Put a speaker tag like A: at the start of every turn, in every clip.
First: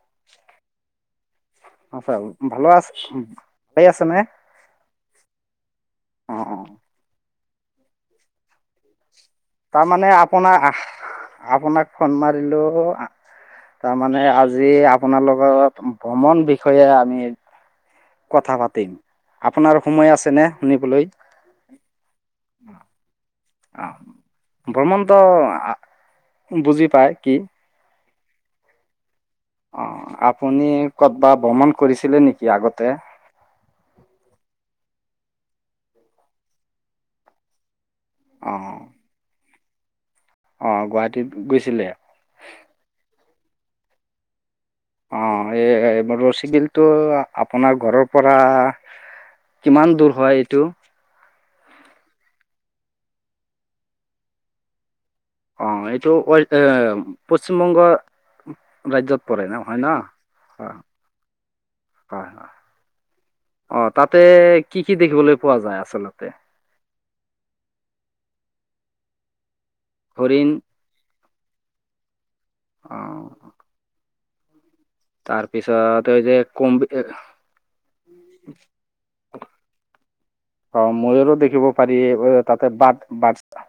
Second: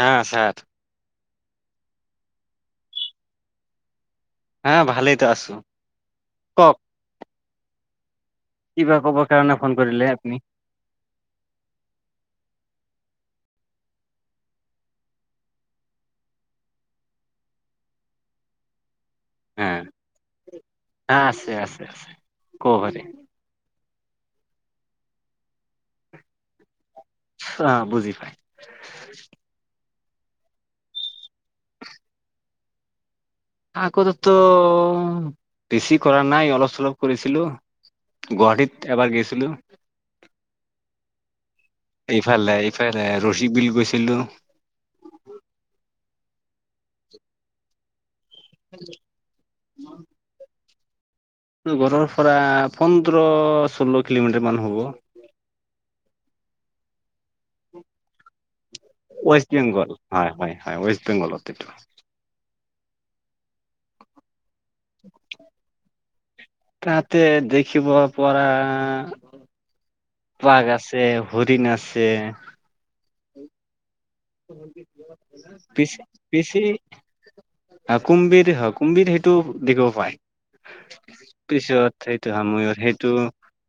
A: হা ছাৰ।
B: আ চ ভালো আছ ভালেই আছে নে?
A: হা ভালেইতো আছো,
B: অঁ অঁ
A: কওঁক। কিবা কব
B: তাৰমানে আপোনাৰ আহ আপোনাক ফোন মাৰিলো। তাৰমানে আজি আপোনালোকৰ ভ্ৰমণ বিষয়ে আমি। কথা পাতিম।
A: হা
B: আপোনাৰ সমোয় আছে নে শুনিবলৈ।
A: হা আছে আছে আছে ক'ব পাৰি
B: আহ ভ্ৰমণটো বুজি পায় কি
A: অ', বুজি পায়।
B: অ', আপুনি কৰবা ভ্ৰমণ কৰিছিলে নেকি আগতে।
A: আকৌ ততো বেছি কৰা নাই অলপ চলপ কৰিছিলো
B: অঁ
A: গুৱাহাটীত এবাৰ গৈছিলো।
B: অ', গুৱাহাটীত গৈছিলে
A: ইফালে ইফালে ৰশিক বিল গৈছিলো।
B: অ', এ ৰছী বিল টো আপোনাৰ ঘৰৰ পৰা কিমান দূৰ হয় এইটো?
A: ঘৰৰ পৰা পোন্ধৰ ষোল্ল কিলোমিটাৰ মান হ'ব।
B: অ, এইটো [unintelligible] পশ্চিমবংগৰ ৰাজ্যত পৰে
A: ৱেষ্ট
B: না, হয়
A: বেংগল
B: না? হয়,
A: ৱেষ্ট বেংগলত এইটো
B: হয়, হয়। অ, তাতে কি কি দেখিবলৈ পোৱা যায় আচলতে
A: তাতে দেখিব পৰা আহ
B: হৰিণ
A: বাঘ আছে, হৰিণ আছে
B: অ'
A: অ'হয় নেকি।
B: তাৰপিছত এই যে কুম্ভী
A: কুম্ভীৰ হ কুম্ভীৰ সেইটো দেখিব পায়।
B: অ' ময়ুৰো দেখিব
A: পিছত
B: পাৰি
A: সেইটো হয়
B: তাতে
A: ময়ুৰ
B: বাঘ
A: সেইটো
B: বাচটা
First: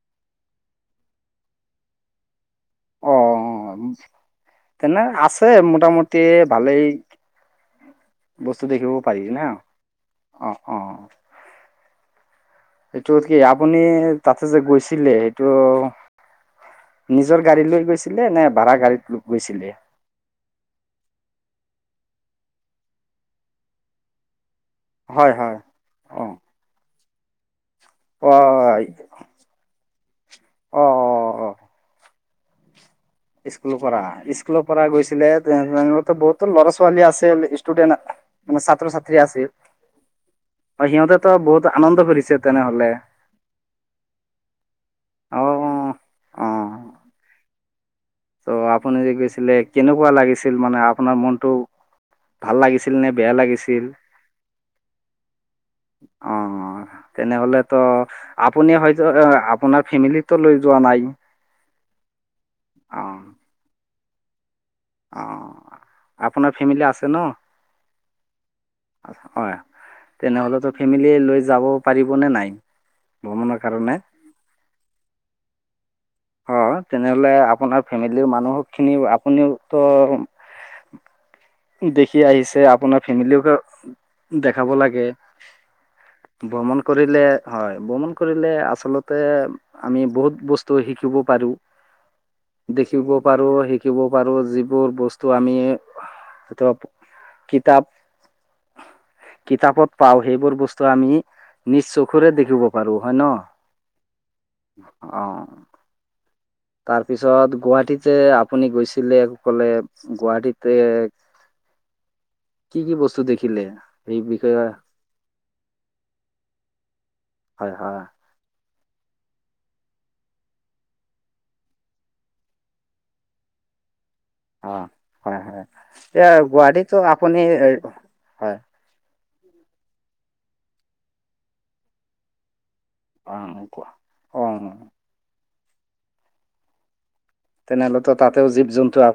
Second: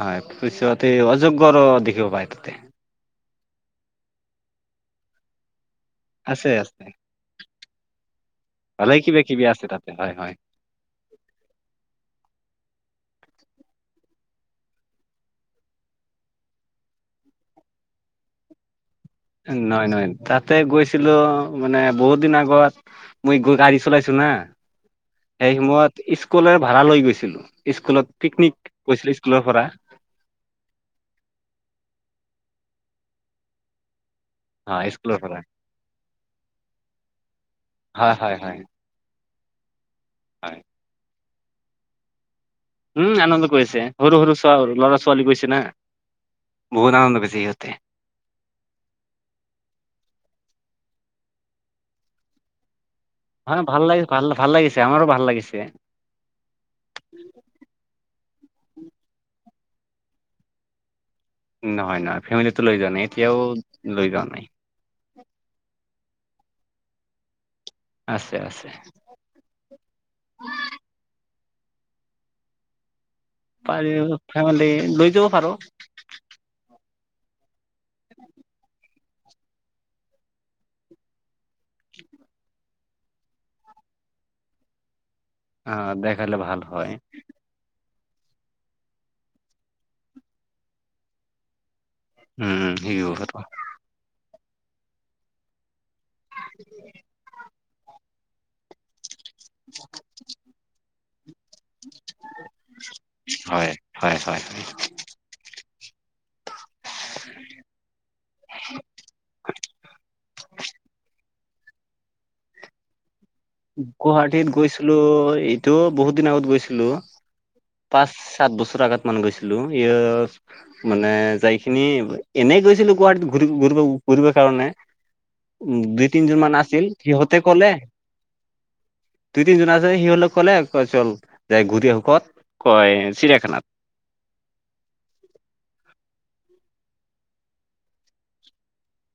A: হয়। পিছতে অজগৰ দেখিব পায় তাতে
B: অ' অ' তেনে আছে মোটামুটি
A: আছে
B: ভালেই
A: আছে
B: বস্তু দেখিব
A: ভালে কিবা
B: পাৰি
A: কিবি
B: না
A: আছে তাতে হয় হয়
B: অ' অ' টো কি আপুনি তাতে যে গৈছিলে সেইটো নিজৰ গাড়ী লৈ গৈছিলে নে ভাড়া গাড়ীত গৈছিলে
A: নহয়, নহয় তাতে গৈছিলোঁ মানে বহুত দিন আগত মই গৈ গাড়ী চলাইছোঁ না।
B: হয়
A: সেই
B: হয়
A: সময়ত
B: অ
A: স্কুলৰে ভাড়া লৈ গৈছিলোঁ। স্কুলত পিকনিক
B: অ
A: গৈছিলে স্কুলৰ পৰা
B: অ অ অ স্কুলৰ পৰা। স্কুলৰ পৰা
A: হয় স্কুলৰ
B: গৈছিলে,
A: পৰা
B: তেনেহ'ল বহুতো ল'ৰা ছোৱালী আছে ষ্টুডেণ্ট
A: হয় হয় হয়
B: মানে ছাত্ৰ ছাত্ৰী আছিল।
A: হয়
B: অ' সিহঁতে তোৰ বহুত আনন্দ কৰিছে। তেনেহলে
A: উম, আনন্দ কৰিছে সৰু সৰু ছো ল'ৰা ছোৱালী
B: অ
A: গৈছে না বহুত আনন্দ কৰিছে সিহঁতে তে
B: তোৰ আপুনি যে গৈছিলে কেনেকুৱা লাগিছিল মানে আপোনাৰ মনতটো ভাল লাগিছিল। নে বেয়া
A: হয়, ভাল
B: লাগিছিল
A: লাগিছে, ভাল ভাল লাগিছে, আমাৰো ভাল লাগিছে।
B: অ তেনেহলে তো আপুনি হয়তো আপোনাৰ ফেমিলিতো লৈ যোৱা নাই।
A: নহয় নহয় ফেমিলিটো লৈ যোৱা
B: অ
A: নাই এতিয়াও লৈ যোৱা নাই।
B: অ আপোনাৰ ফেমিলি আছে ন?
A: আছে আছে।
B: হয় তেনেহ'লেতো ফেমিলী লৈ যাব পাৰিবনে নাই? ভ্ৰমণৰ কাৰণে
A: পাৰি ফেমেলি লৈ যাব পাৰো।
B: অ তেনেহলে আপোনাৰ ফেমিলিৰ মানুহখিনি আপুনিওতো দেখি আহিছে আপোনাৰ ফেমিলিটো দেখাব লাগে।
A: অ দেখালে ভাল
B: ভ্ৰমণ
A: হয়
B: কৰিলে হয়। ভ্ৰমণ কৰিলে আচলতে আমি বহুত বস্তু শিকিব পাৰোঁ।
A: উম শিকিব
B: দেখিব পাৰো শিকিব পাৰো। যিবোৰ বস্তু আমি [unintelligible] কিতাপ কিতাপত পাওঁ সেইবোৰ বস্তু আমি নিজ চকুৰে দেখিব পাৰো হয় ন?
A: হয় হয়
B: তাৰপিছত গুৱাহাটীত যে আপুনি গৈছিলে কলে গুৱাহাটীত কি কি বস্তু দেখ
A: গুৱাহাটীত গৈছিলো এইটো বহুত দিন আগত গৈছিলো।
B: হয়।
A: পাঁচ সাত বছৰ আগত মান গৈছিলো ই মানে যাই খিনি এনেই গৈছিলো গুৱাহাটীত ঘূৰিব। [unintelligible] কাৰণে,
B: অ হয় হয়
A: উম দুই
B: এতিয়া
A: তিনজন মান আছিল
B: গুৱাহাটীতো
A: সিহঁতে
B: আপুনি এ
A: কলে
B: হয়।
A: দুই তিনিজন আছে সি হলে কলে চল যাই ঘূৰি আহোঁ
B: অ কোৱা অ তেনেহ'লেতো তাতেও জীৱ-জন্তু আ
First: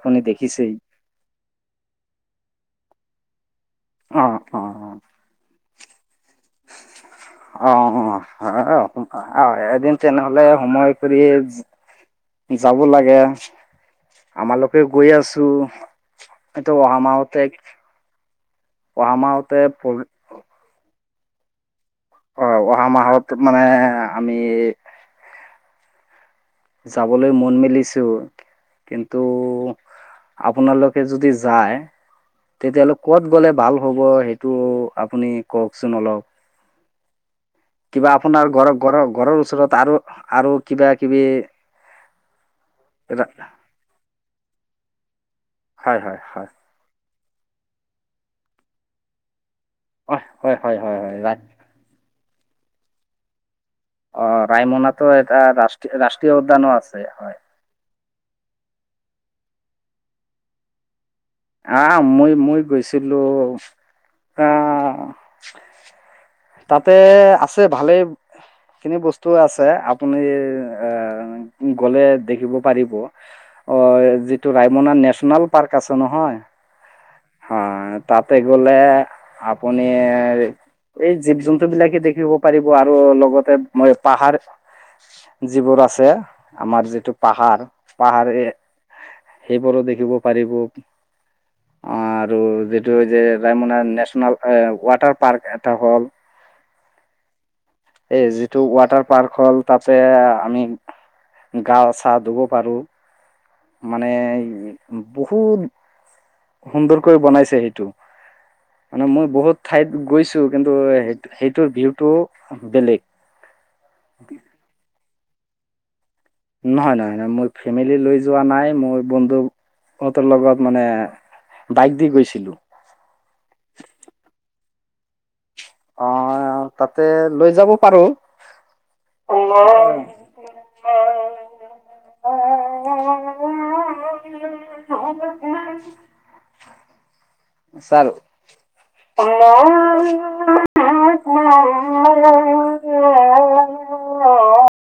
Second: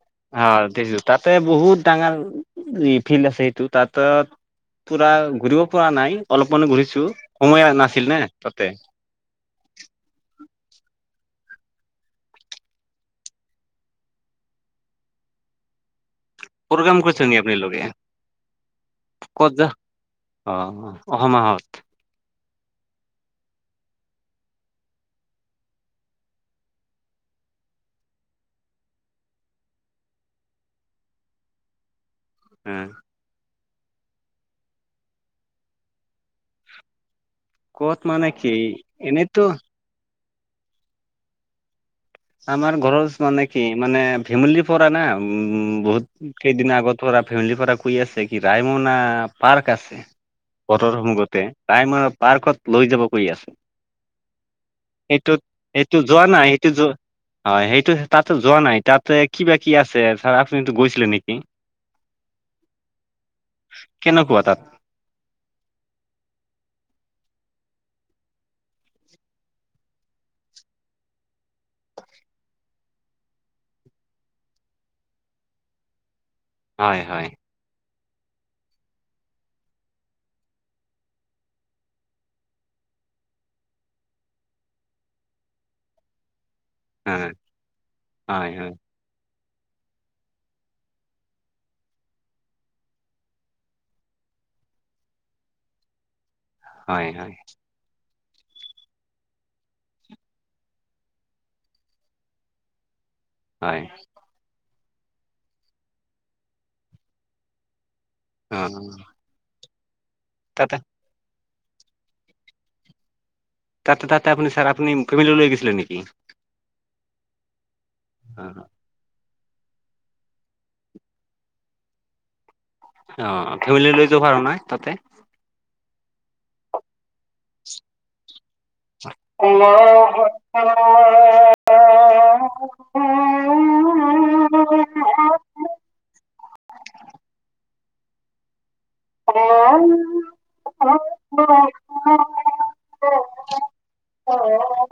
A: অ' দেছো। তাতে বহুত ডাঙৰ ফিল্ড আছে সেইটোত।
B: অ
A: তাতত
B: অ
A: পুৰা ঘূৰিব পৰা নাই, অলপমানো ঘূৰিছোঁ।
B: অ' - অ', হয় এদিন তেনেহলে সময় কৰি যাব লাগে। আমালোকেও গৈ আছোঁ। এইটো
A: প্ৰগ্ৰাম
B: অহা
A: কৰিছে নি
B: মাহতে
A: আপোনালোকে
B: অহা
A: ক'ত
B: মাহতে
A: যা
B: প্ৰ
A: অ অহা মাহত
B: অ' অহা মাহত মানে আমি যাবলৈ মন মেলিছো। কিন্তু আপোনালোকে যদি যায়
A: উম,
B: তেতিয়াহ'লে ক'ত গ'লে ভাল হ'ব সেইটো আপুনি কওঁকচোন অলপ।
A: ক'ত
B: কিবা
A: মানে কি
B: আপোনাৰ ঘৰৰ- ঘৰৰ- ঘৰৰ
A: এনেইতো
B: ওচৰত আৰু - আৰু কিবাকিবি
A: আমাৰ ঘৰৰত মানে কি মানে ফেমিলি পৰা না উ
B: হয় হয়
A: বহুত
B: হয়
A: কেইদিন আগত পৰা ফেমিলিৰ পৰা কৈ আছে কি ৰায়মনা পাৰ্ক আছে।
B: অ হয় হয়
A: বতৰ
B: হয় হয় ৰা
A: সন্মুখতে। তাই মানে পাৰ্কত লৈ যাব কৈ আছে।
B: অ ৰায়মনাতো এটা
A: সেইটোত-
B: ৰাষ্ট্ৰীয়
A: সেইটো যোৱা
B: ৰাষ্ট্ৰীয়
A: নাই
B: উদ্যানো
A: সেইটো যো
B: আছে
A: হয়, সেইটো সে- তাতে যোৱা নাই। তাতে কিবা কি আছে, ছাৰ আপুনিতো গৈছিলে নে
B: আ- মই - মই গৈছিলো
A: কেনেকুৱা
B: আ
A: তাত
B: তাতে আছে ভালে খিনি বস্তু আছে। আপুনি এ গ'লে দেখিব পাৰিব। অ যিটো ৰায়মনা নেচনেল পাৰ্ক আছে ন
A: হয় - হয়।
B: তাতে গ'লে আপুনি এই জীৱ জন্তু বিলাকে দেখিব পাৰিব আৰু লগতে মই পাহাৰ যিবোৰ আছে আমাৰ যিটো
A: হয়
B: পাহাৰ পাহাৰে
A: হয় হয়
B: সেইবোৰো দেখিব পাৰিব। [inaudible] আৰু যিটো যে ৰায়মনা নেশচনল এ ৱাটাৰ পাৰ্ক এটা হ'ল
A: হয় হয়।
B: এই যিটো ৱাটাৰ পাৰ্ক হ'ল, তাতে আমি গা চা ধুব পাৰো।
A: হয়
B: মানে বহুত সুন্দৰকৈ বনাইছে সেইটো।
A: অ
B: মানে মই বহুত ঠাইত গৈছোঁ,
A: তাতে
B: কিন্তু সেইটো সে টোৰ ভিউটো বেলেগ।
A: তাতে- তাতে আপুনি ছাৰ আপুনি ফেমিলি লৈ গৈছিলে নেকি?
B: নহয় নহয় নহয় মোৰ ফেমিলি লৈ যোৱা
A: অ
B: নাই মোৰ বন্ধু অ' তৰ লগত মানে বাইক দি গৈছিলোঁ।
A: অ' ফেমিলি লৈ যাবৰ নাই তাতে?
B: অঁ তাতে লৈ যাব পাৰো
A: [unintelligible] [inaudible]
B: চাৰ
A: [unintelligible]
B: ছাৰ
A: অ'।